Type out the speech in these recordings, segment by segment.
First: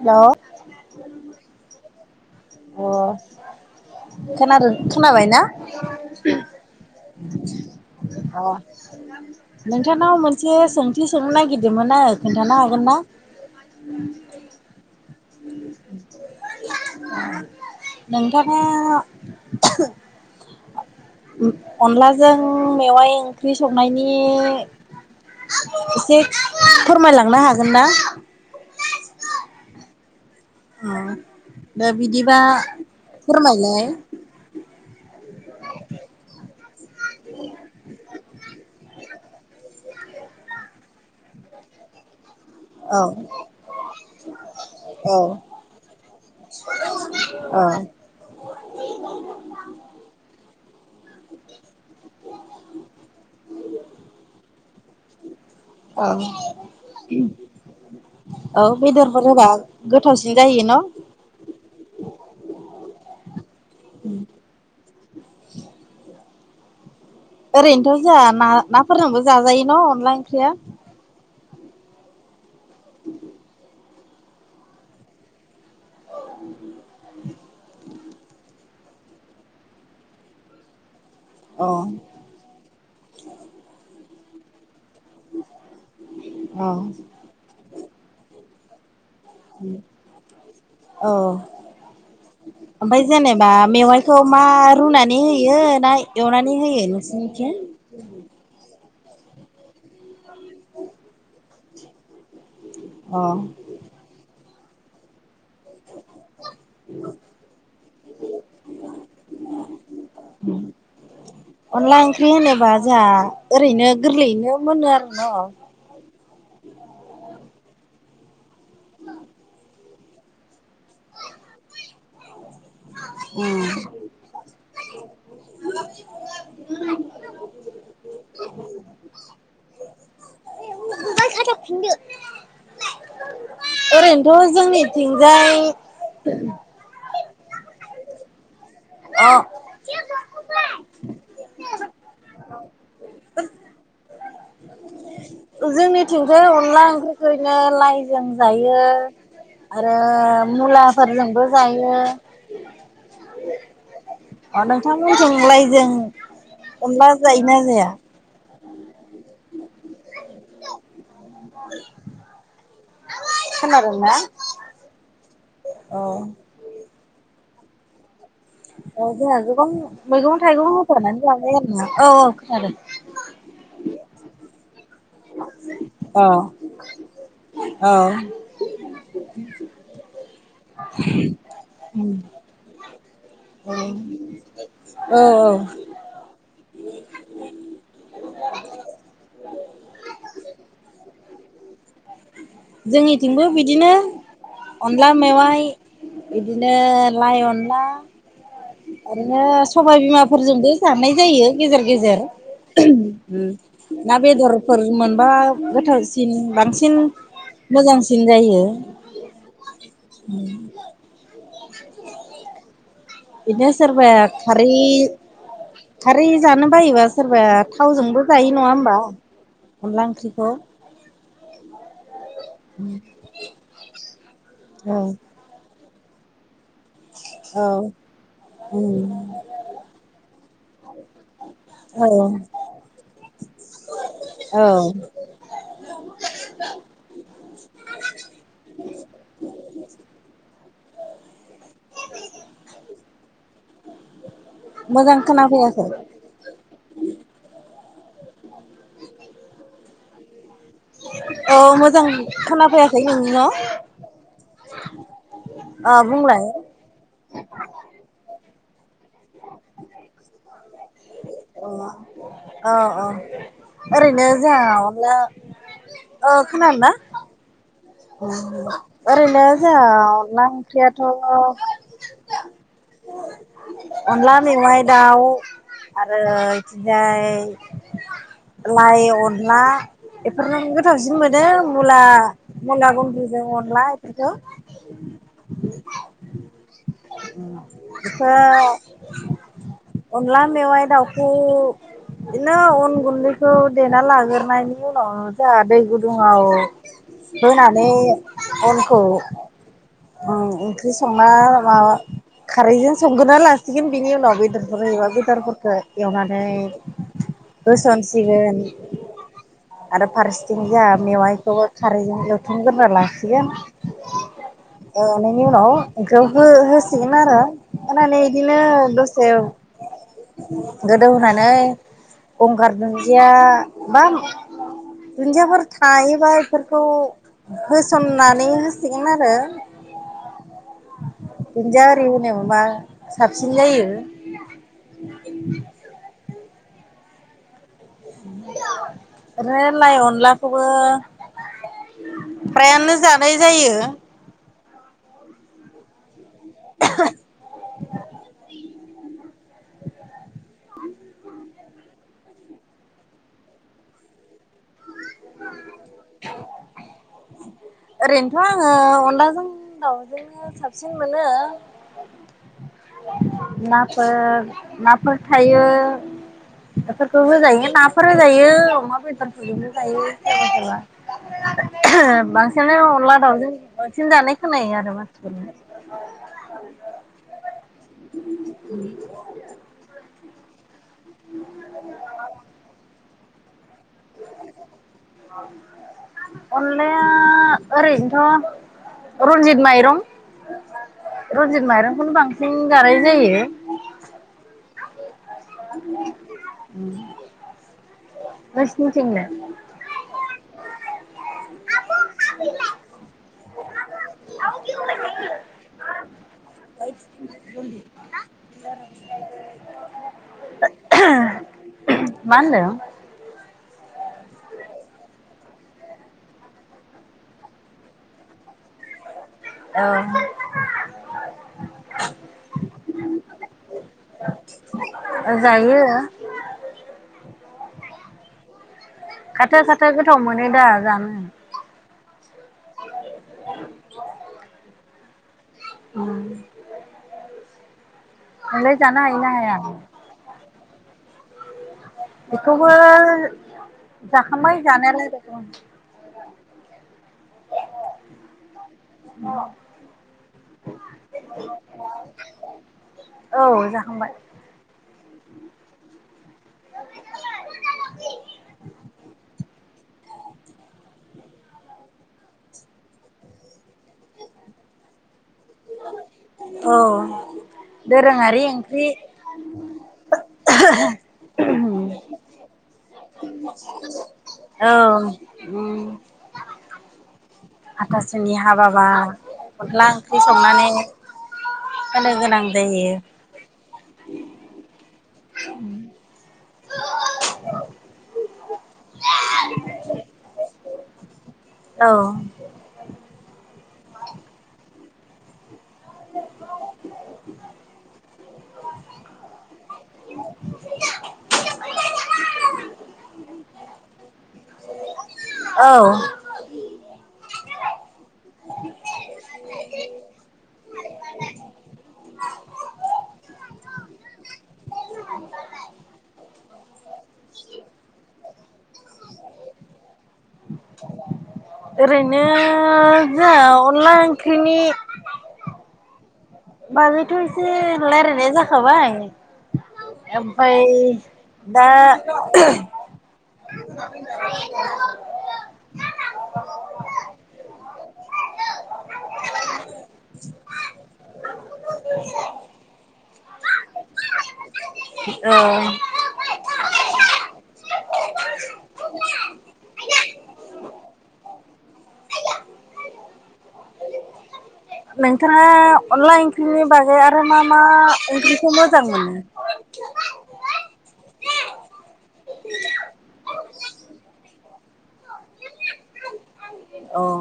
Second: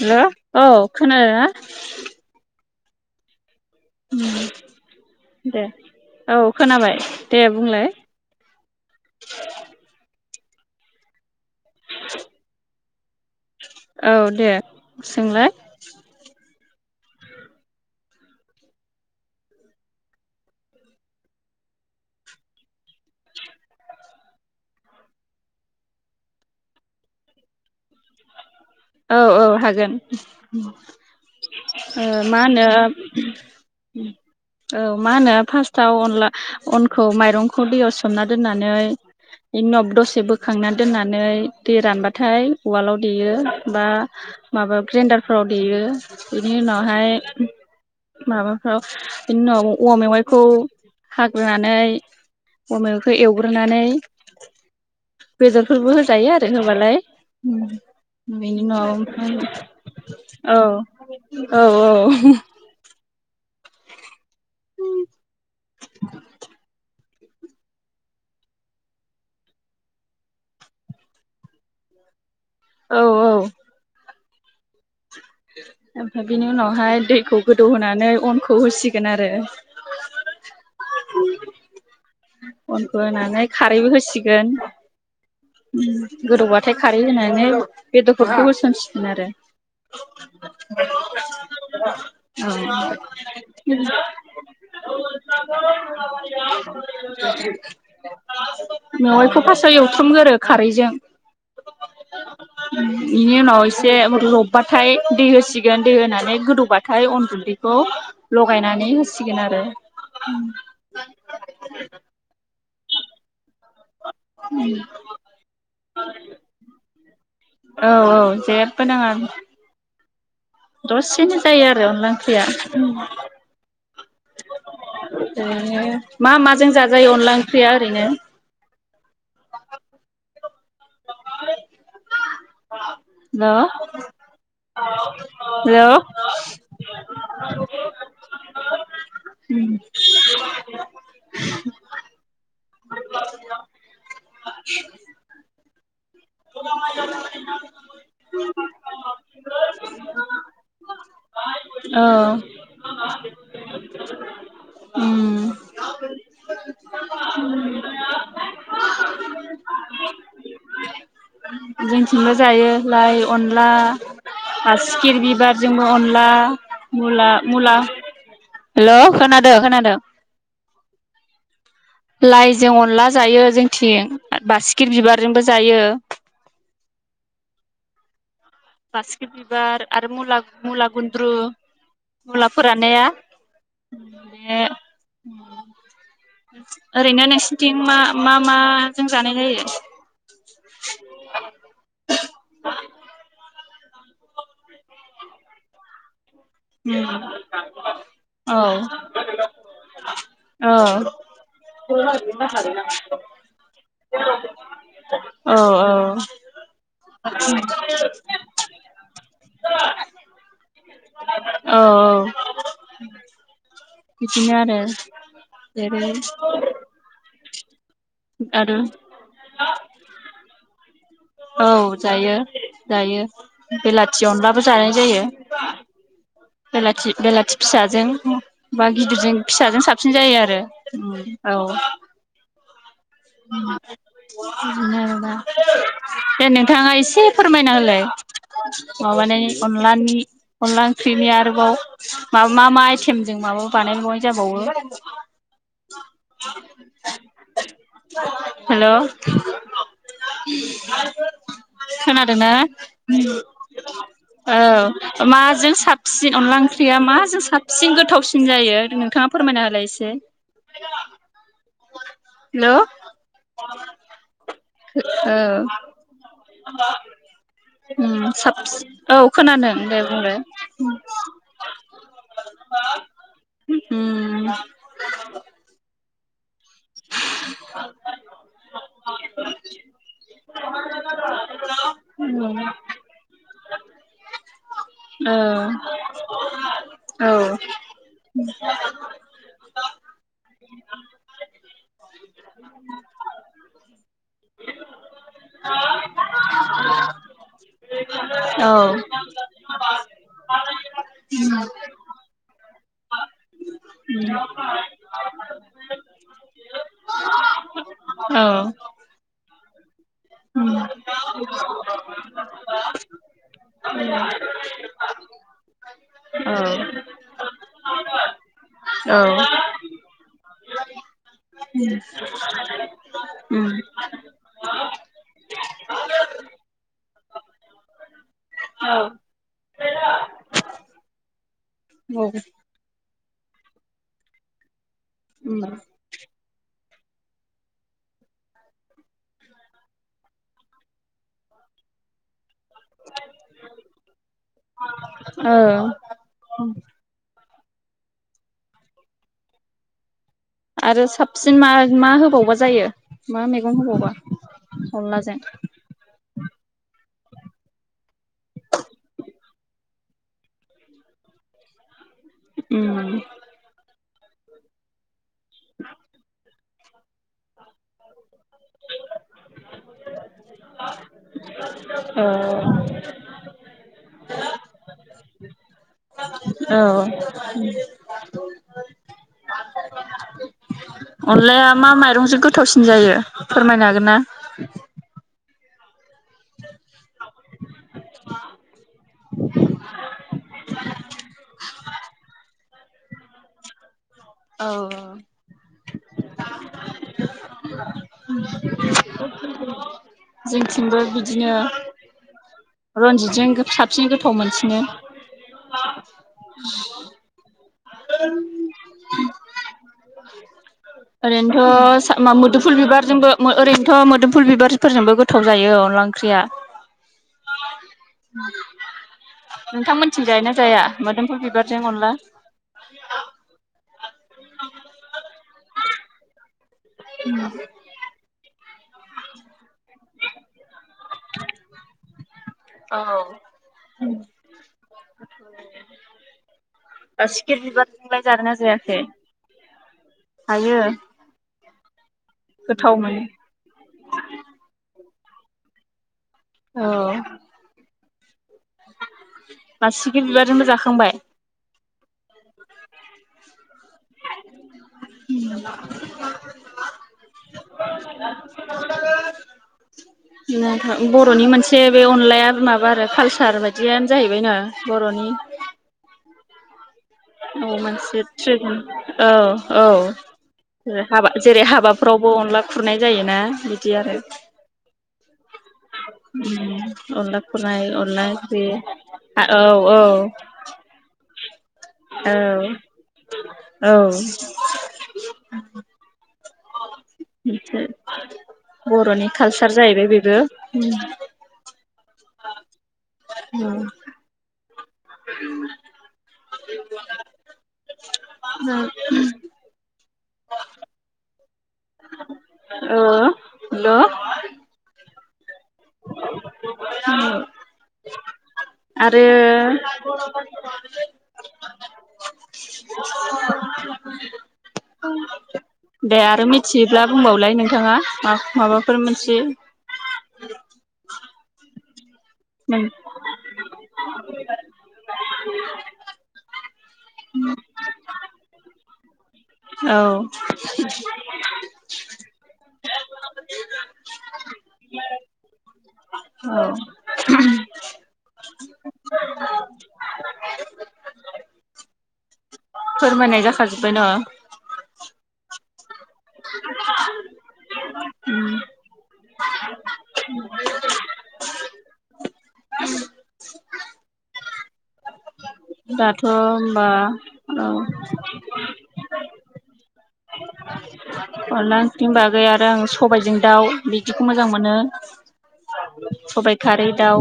हेल' औ खोनादों ना? अ खोनादो खोनाबाय ना दे औ खोनाबाय दे बुंलाय अ नोंथांनाव मोन से सोंथि सोंनो नागिर दोमोन आङो खोन्थानो हागोन ना? औ दे सोंलाय नोंथाङा अनलाजों मेवाइ ओंख्रि संनायनि इसे फोरमायलांनो हागोन ना? औ औ हागोन। अ दा ओ बिदिबा मा होनो फोरमायलाय औ मा होनो फास्टआव अनला अनखौ माइरंखौ दैयाव सोमना दोननानै इनि उनाव दसे बोखांना दोननानै दै रानबा थाय उवालाव औ देयो। बा माबा औ ग्रेन्डारफोराव देयो बिनि उनावहाय औ माबाफ्राव बिनि उनाव औवा मेवाइखौ खौ खाग्रोनानै औवा मेवाइखौ एवग्रोनानै बेदरफोरबो औ होजायो आरो होबालाय। औ बेनि बेदरफोर होबा गोथावसिन उनाव औ जायो न' औ औ उम ओरैनोथ' जाहा ना नाफोरजोंबो जाजायो न' अनला ओंख्रिया? औ औ ओमफ्राय बिनि उनावहाय दैखौ गोदौहोनानै अनखौ होसिगोन आरो। अ गोन। उम अ गोदौबाथाय खारै होनानै बेदरफोरखौ होसनसि आरो औ [inaudible] ओमफाय जेनेबा मेवाइखौ मा औ रुनानै होयो ना एवनानै होयो नोंसिनिखि? । मेवाइखौ फासआव एवथ्रम गोरो खारैजों। अ इनि उनाव इसे रब बाथाय दै होसिगोन दै होनानै गोदौबाथाय अन गुन्दैखौ लगायनानै होसिगोन आरो। जा ओरैनो गोरलैयैनो मोनो आरो न'। औ औ जेब्बो नाङा। दसेनो जायो आरो अनला ओंख्रिया। उम। ओरैनो मा माजों जाजायो अनला ओंख्रिया ओरैनो? [unintelligible] ओरैनोथ' जोंनिथिंजाय हेल' [inaudible] अ। [inaudible] [inaudible] औ जोंनि थिंबो अनला ओंख्रिखो इदिनो लाइजों जायो आरो मुला फोरजोंबो जायो। औ अ नोंथां मोनथिं उम लायजों अनला जायोना जाया? जोंथिंबो जायो। लाइ अनला खोनादोंना? बासिखिर बि बिबार जोंबो अनला। औ मुला मुला औ हेल' जोंहा खोनादों गोबां खोनादों मैगं थाइगं होफानानै जाबाय आरोना औ औ खोनादों। लाइजों अनला जायो जोंथिं बारसिगि बिबार। जोंबो जायो। औ [inaudible] बारसिगि बिबार आरो मुला मुला गुन्द्रु मुला फोराननाया बे औ ओरैनो नोंसोरनिथिं मा मा माजों जानाय जायो। [inaudible] जोंनिथिंबो बि बिदिनो अनला मेवाइ। बिदिनो औ लाइ अनला औ ओरैनो सबायबिमाफोरजोंबो जानाय जायो गेजेर गेजेर ओम ना बेदरफोर मोनबा औ गोथावसिन बांसिन मोजांसिन जायो। उम। औ औ। [inaudible] बिदिनो सोरबाया खारै जेरै खारै जानो बायोबा सोरबाया थावजोंबो जायो नंङा आरो होमबा अनला ओंख्रिखौ। औ। जायो जायो बेलाथि अनलाबो जानाय औ जायो। बेलाथि बेलाथि औ फिसाजों औ बा गिदिरजों फिसाजों साबसिन जायो आरो औ उम औ। दे नोंथांङा एसे फोरमायना होलाय माबानायनि अनलानि अनला ओंख्रि नि आरो औ मा मा आइ थेम जों माबा बानाय बय मोजां खोना फैयाखै। हेल' औ मोजां खोनादोंना खोनाफैयाखै उम नोंनिखौ ओ माजों अ साबसिन बुंलाय अनला ओंख्रिया माजों साबसिन गोथावसिन जायो? नोंथांङा फोरमायना होलाय। से औ हेल' औ ओरैनो जोहा मालाब्ला औ औ खोनादों ना‌। उम साबसिन औ ओरैनो जोहा खोनादों दे बुंलाय अनला ओंख्रियाथ' अनला उम मेवाइ दाउ आरो ओमफ्राय लाइ अनला बेफोर नो गोथावसिन मोनो मुला उम मुला गुन्द्रुजों अन ला इफोरखौ ओ औ बेखौ अनला मेवाइ दाउखौ दिनो अन गुन्दैखौ देना लाग्रोनायनि उनाव जा दै गुदुङाव होनानैे औ अनखौ उम ओंख्रि संना उम माबा खारैजों संग्रोना लासिगोन बेनि उनाव बेदरफोर एबा बेदरफोरखौ एवनानै होसन सिगोन औ आरो फारसेथिं उम जा मेवाइखौ खारैजों एवथुमग्रोना लासिगोन एवनायनि उनाव ओंख्रियाव औ औ हो-होसिगोन आरो होनानै इदिनो दसे उम गोदौ होनानै गंगार दुन्दिया बा दुन्दियाफोर थायोबा फोरखौ होसननानै होसिगोन आरो दुन्दिया आरि औ होनो मोनबा साबसिन जायो उम रो लाइ अनलाखौबो प्रायानो जानाय जायो ओं [inaudible] [inaudible] आरो साबसिन मा-मा होबावबा जायो मा मैगं होबावबा अनलाजों? ओरैनोथ' आङो अनलाजों दाउजोंनो साबसिन मोनो उम ओ नाफोर थायो बेफोरखौ होजायो नाफोर जायो अमा बेदरजोंनो जायो सोरबा सोरबा औ बां सिना अनला दावजों बांसिन जानाय खोनायो आरो मा [inaudible] औ अनलाया मा माइरंजों गोथावसिन जायो? फोरमायनो हागोनना? [inaudible] अनलाया ओरैनोथ' रनजित माइरं रनजित माइरंखौनो बांसिन जानाय जायो औ औ नोंसिनिथिंलाय जोंथिंबो बिदिनो रनजितजों साबसिन गोथाव मोनसिनो । [inaudible] ओरैनोथ' सा मा होनदों मोदुफुल बिबारजोंबो मो ओै आरैनो थ' मोदोमफुल बिबारफोरजोंबो गोथाव जायो अनदला ओंख्रिया । नोंथांमोनथिं जाय औ ना जाया मोदोमफुल बिबारजों अनला? [inaudible] जायो । उम खाथो खाथो गोथाव मोनोदा । जानो । औ उम । उम । खि बिबार नोंलाय जानो हायोना हाया? हायो । बेखौबो जाखांबाय जानायालाय । उम । औ । बासिगि बिबारजोंबो जाखांबाय । औ जाखांबाय । [inaudible] [unintelligible] बर'नि मोनसे बे अनलाया माबा आरो कालसार बायदियानो जाहैबायनो बर'नि अ । औ मोनसे ट्र औ औ हाबा जेरै हाबाफ्रावबो अनला खुरनाय जायोना बिदि आरो औ उम अनला । हातासुनि हाबाबा औ आनला औ ओंख्रि संनानै होननो गोनां जायो । औ उ । बर'नि कालसार जाहैबाय बेबो उम औ । उम । उम औ हेलौ औ। आरो दे आरो मिथियोब्ला बुंबावलाय नोंथाङा माबाफोर मिथियो? ओरै नो जोहा अनला ओंख्रिनि बाजायथ' एसे रायलायनाया जाखाबाय औ ओमफ्राय दा [inaudible] औ। [inaudible] [inaudible] फोरमायनाय जाखाजोबबाय ना? औ। न' नोंथां या अनला दाथ' ओंख्रिनि होमबा बागै आरो मा मा औ उनख्रिखौ मोजां मोनो? अनला ओंख्रिनि बागै आरो आङो सबायजों दाउ बिदिखौ मोजां मोनो। सबायाइ खारै औ दाउ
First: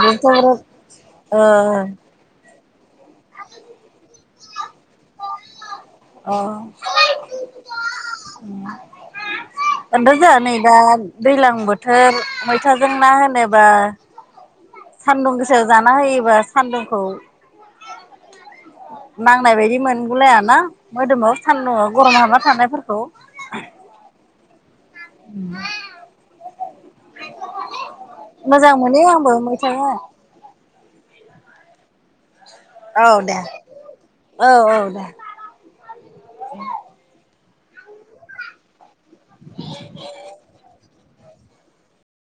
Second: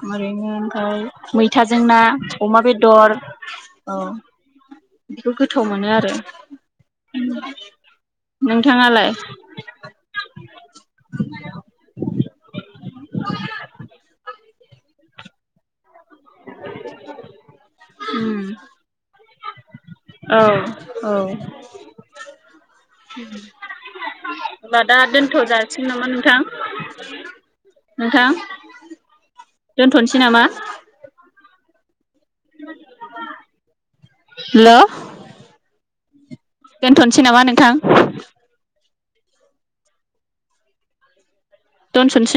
बेथ' ओरैनो बिराद ओमफ्राय ओ मैथाजों ना अमा बे दर अ। बिदिखौ गोथाव मोनो आरो। अ [inaudible] नोंथाङालाय? बेन्थ' जों नै दा दैज्लां बोथोर मैथाजों ना होनोबा सान्दुं गोसायाव जा ना होयोबा सान्दुंखौ उम नांनाय बायदि औ मोनगुलायाना औ मोदोमाव होमबा सान्दुंया गरम हाबना थानायफोर [unintelligible] होनबा दा दोनथ' जाासिगोन नामा नोंथां? नोंथां मोजां मोनो आंबो मैथाखौ दोनथ'सै नामा? औ दे। औ औ दे। दोनथ'नोसै नामा नोंथां? [inaudible] दोनसनोसै।